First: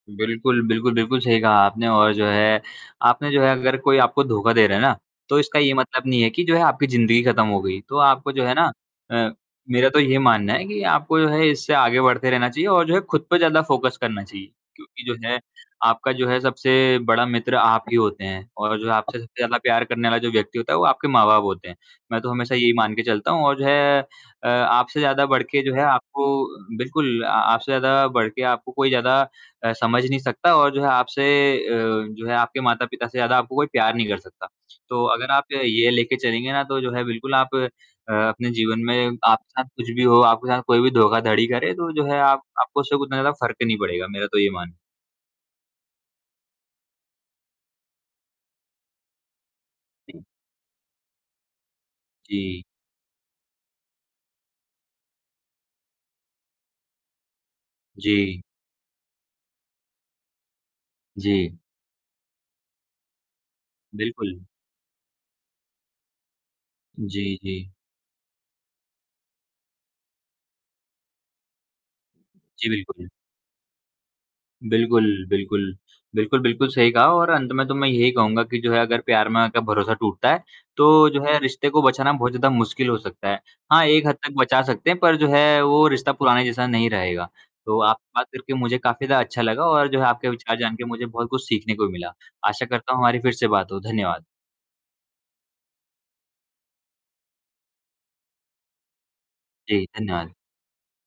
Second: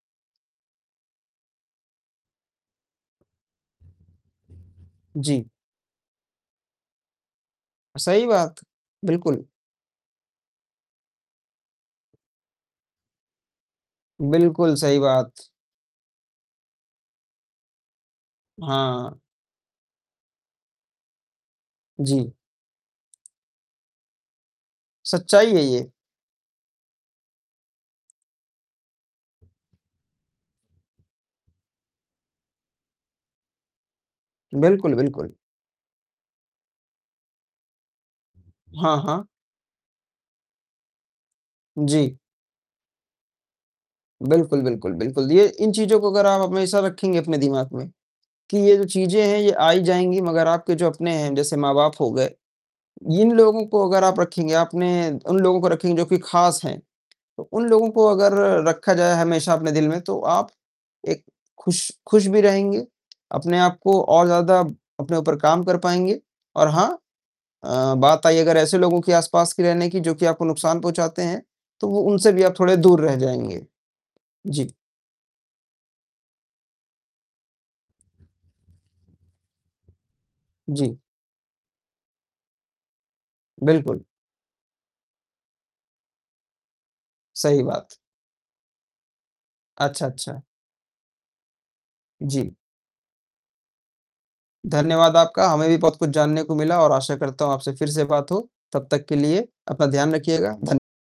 बिल्कुल। बिल्कुल, बिल्कुल सही कहा आपने और जो है आपने जो है अगर कोई आपको धोखा दे रहा है ना तो जी। इसका ये मतलब नहीं है कि जो है आपकी ज़िंदगी खत्म हो गई। तो सही आपको जो है बात, ना अ, बिल्कुल। मेरा तो ये मानना है कि आपको जो है इससे आगे बढ़ते रहना चाहिए और जो है खुद पे ज़्यादा फ़ोकस करना चाहिए। बिल्कुल, सही क्योंकि जो बात। है आपका जो है सबसे बड़ा मित्र आप ही होते हैं और जो आपसे हाँ। सबसे ज़्यादा प्यार करने वाला जो व्यक्ति होता है वो आपके माँ-बाप होते हैं। मैं तो जी। हमेशा यही मान के चलता हूँ और जो है अ, आपसे ज़्यादा बढ़ सच्चाई के जो यही है अ, है। आपको बिल्कुल अ, आपसे ज़्यादा बढ़ के आपको कोई ज़्यादा अ, समझ नहीं सकता और जो है आपसे अ, जो है आपके माता-पिता से ज़्यादा आपको कोई प्यार नहीं कर सकता। बिल्कुल, तो बिल्कुल। अगर आप ये लेके चलेंगे ना तो जो है बिल्कुल आप अ, अपने जीवन हाँ, में हाँ। आपके साथ कुछ भी हो, आपके साथ कोई भी धोखा-धड़ी करे तो जो जी। है आप आपको उससे उतना ज़्यादा फ़र्क ही नहीं पड़ेगा। मेरा तो ये बिल्कुल, मान बिल्कुल, बिल्कुल। ये इन चीज़ों को अगर आप हमेशा रखेंगे अपने दिमाग में कि ये जो चीज़ें हैं ये आ ही जाएँगी जी। मगर आपके जो अपने हैं जैसे माँ-बाप हो गए। जी। इन लोगों को अगर आप रखेंगे आपने उन लोगों को रखेंगे जो कि ख़ास हैं तो उन लोगों को अगर जी। रखा जाए हमेशा अपने दिल में तो आप एक जी। ख़ुश ख़ुश भी रहेंगे। अपने आप को और बिल्कुल। ज़्यादा अपने ऊपर काम कर पाएँगे। और हाँ, जी, जी। अ, बात आई अगर ऐसे लोगों के आसपास के रहने की जो कि आपको नुकसान पहुँचाते हैं। तो वो उनसे भी आप जी, थोड़े दूर बिल्कुल। रह जाएँगे। जी। बिल्कुल, बिल्कुल। बिल्कुल, बिल्कुल सही कहा और अंत में तो मैं यही कहूँगा कि जो है अगर प्यार में आके भरोसा टूटता है, जी। तो जो है रिश्ते को बचाना बहुत ज़्यादा मुश्किल हो सकता है। हाँ, बिल्कुल। एक हद तक बचा सकते हैं पर जो है वो रिश्ता पुराने जैसा नहीं रहेगा। सही तो बात। आप का करके मुझे काफ़ी ज़्यादा अच्छा लगा और जो अच्छा, है आपके अच्छा। विचार जानके मुझे बहुत कुछ सीखने को भी मिला। जी। आशा करता हूँ हमारी फ़िर से बात हो। धन्यवाद। धन्यवाद आपका। हमें भी बहुत कुछ जानने को मिला और आशा करता हूँ आपसे फ़िर से बात हो। तब तक के लिए अपना जी, ध्यान धन्यवाद। रखिएगा। धन्य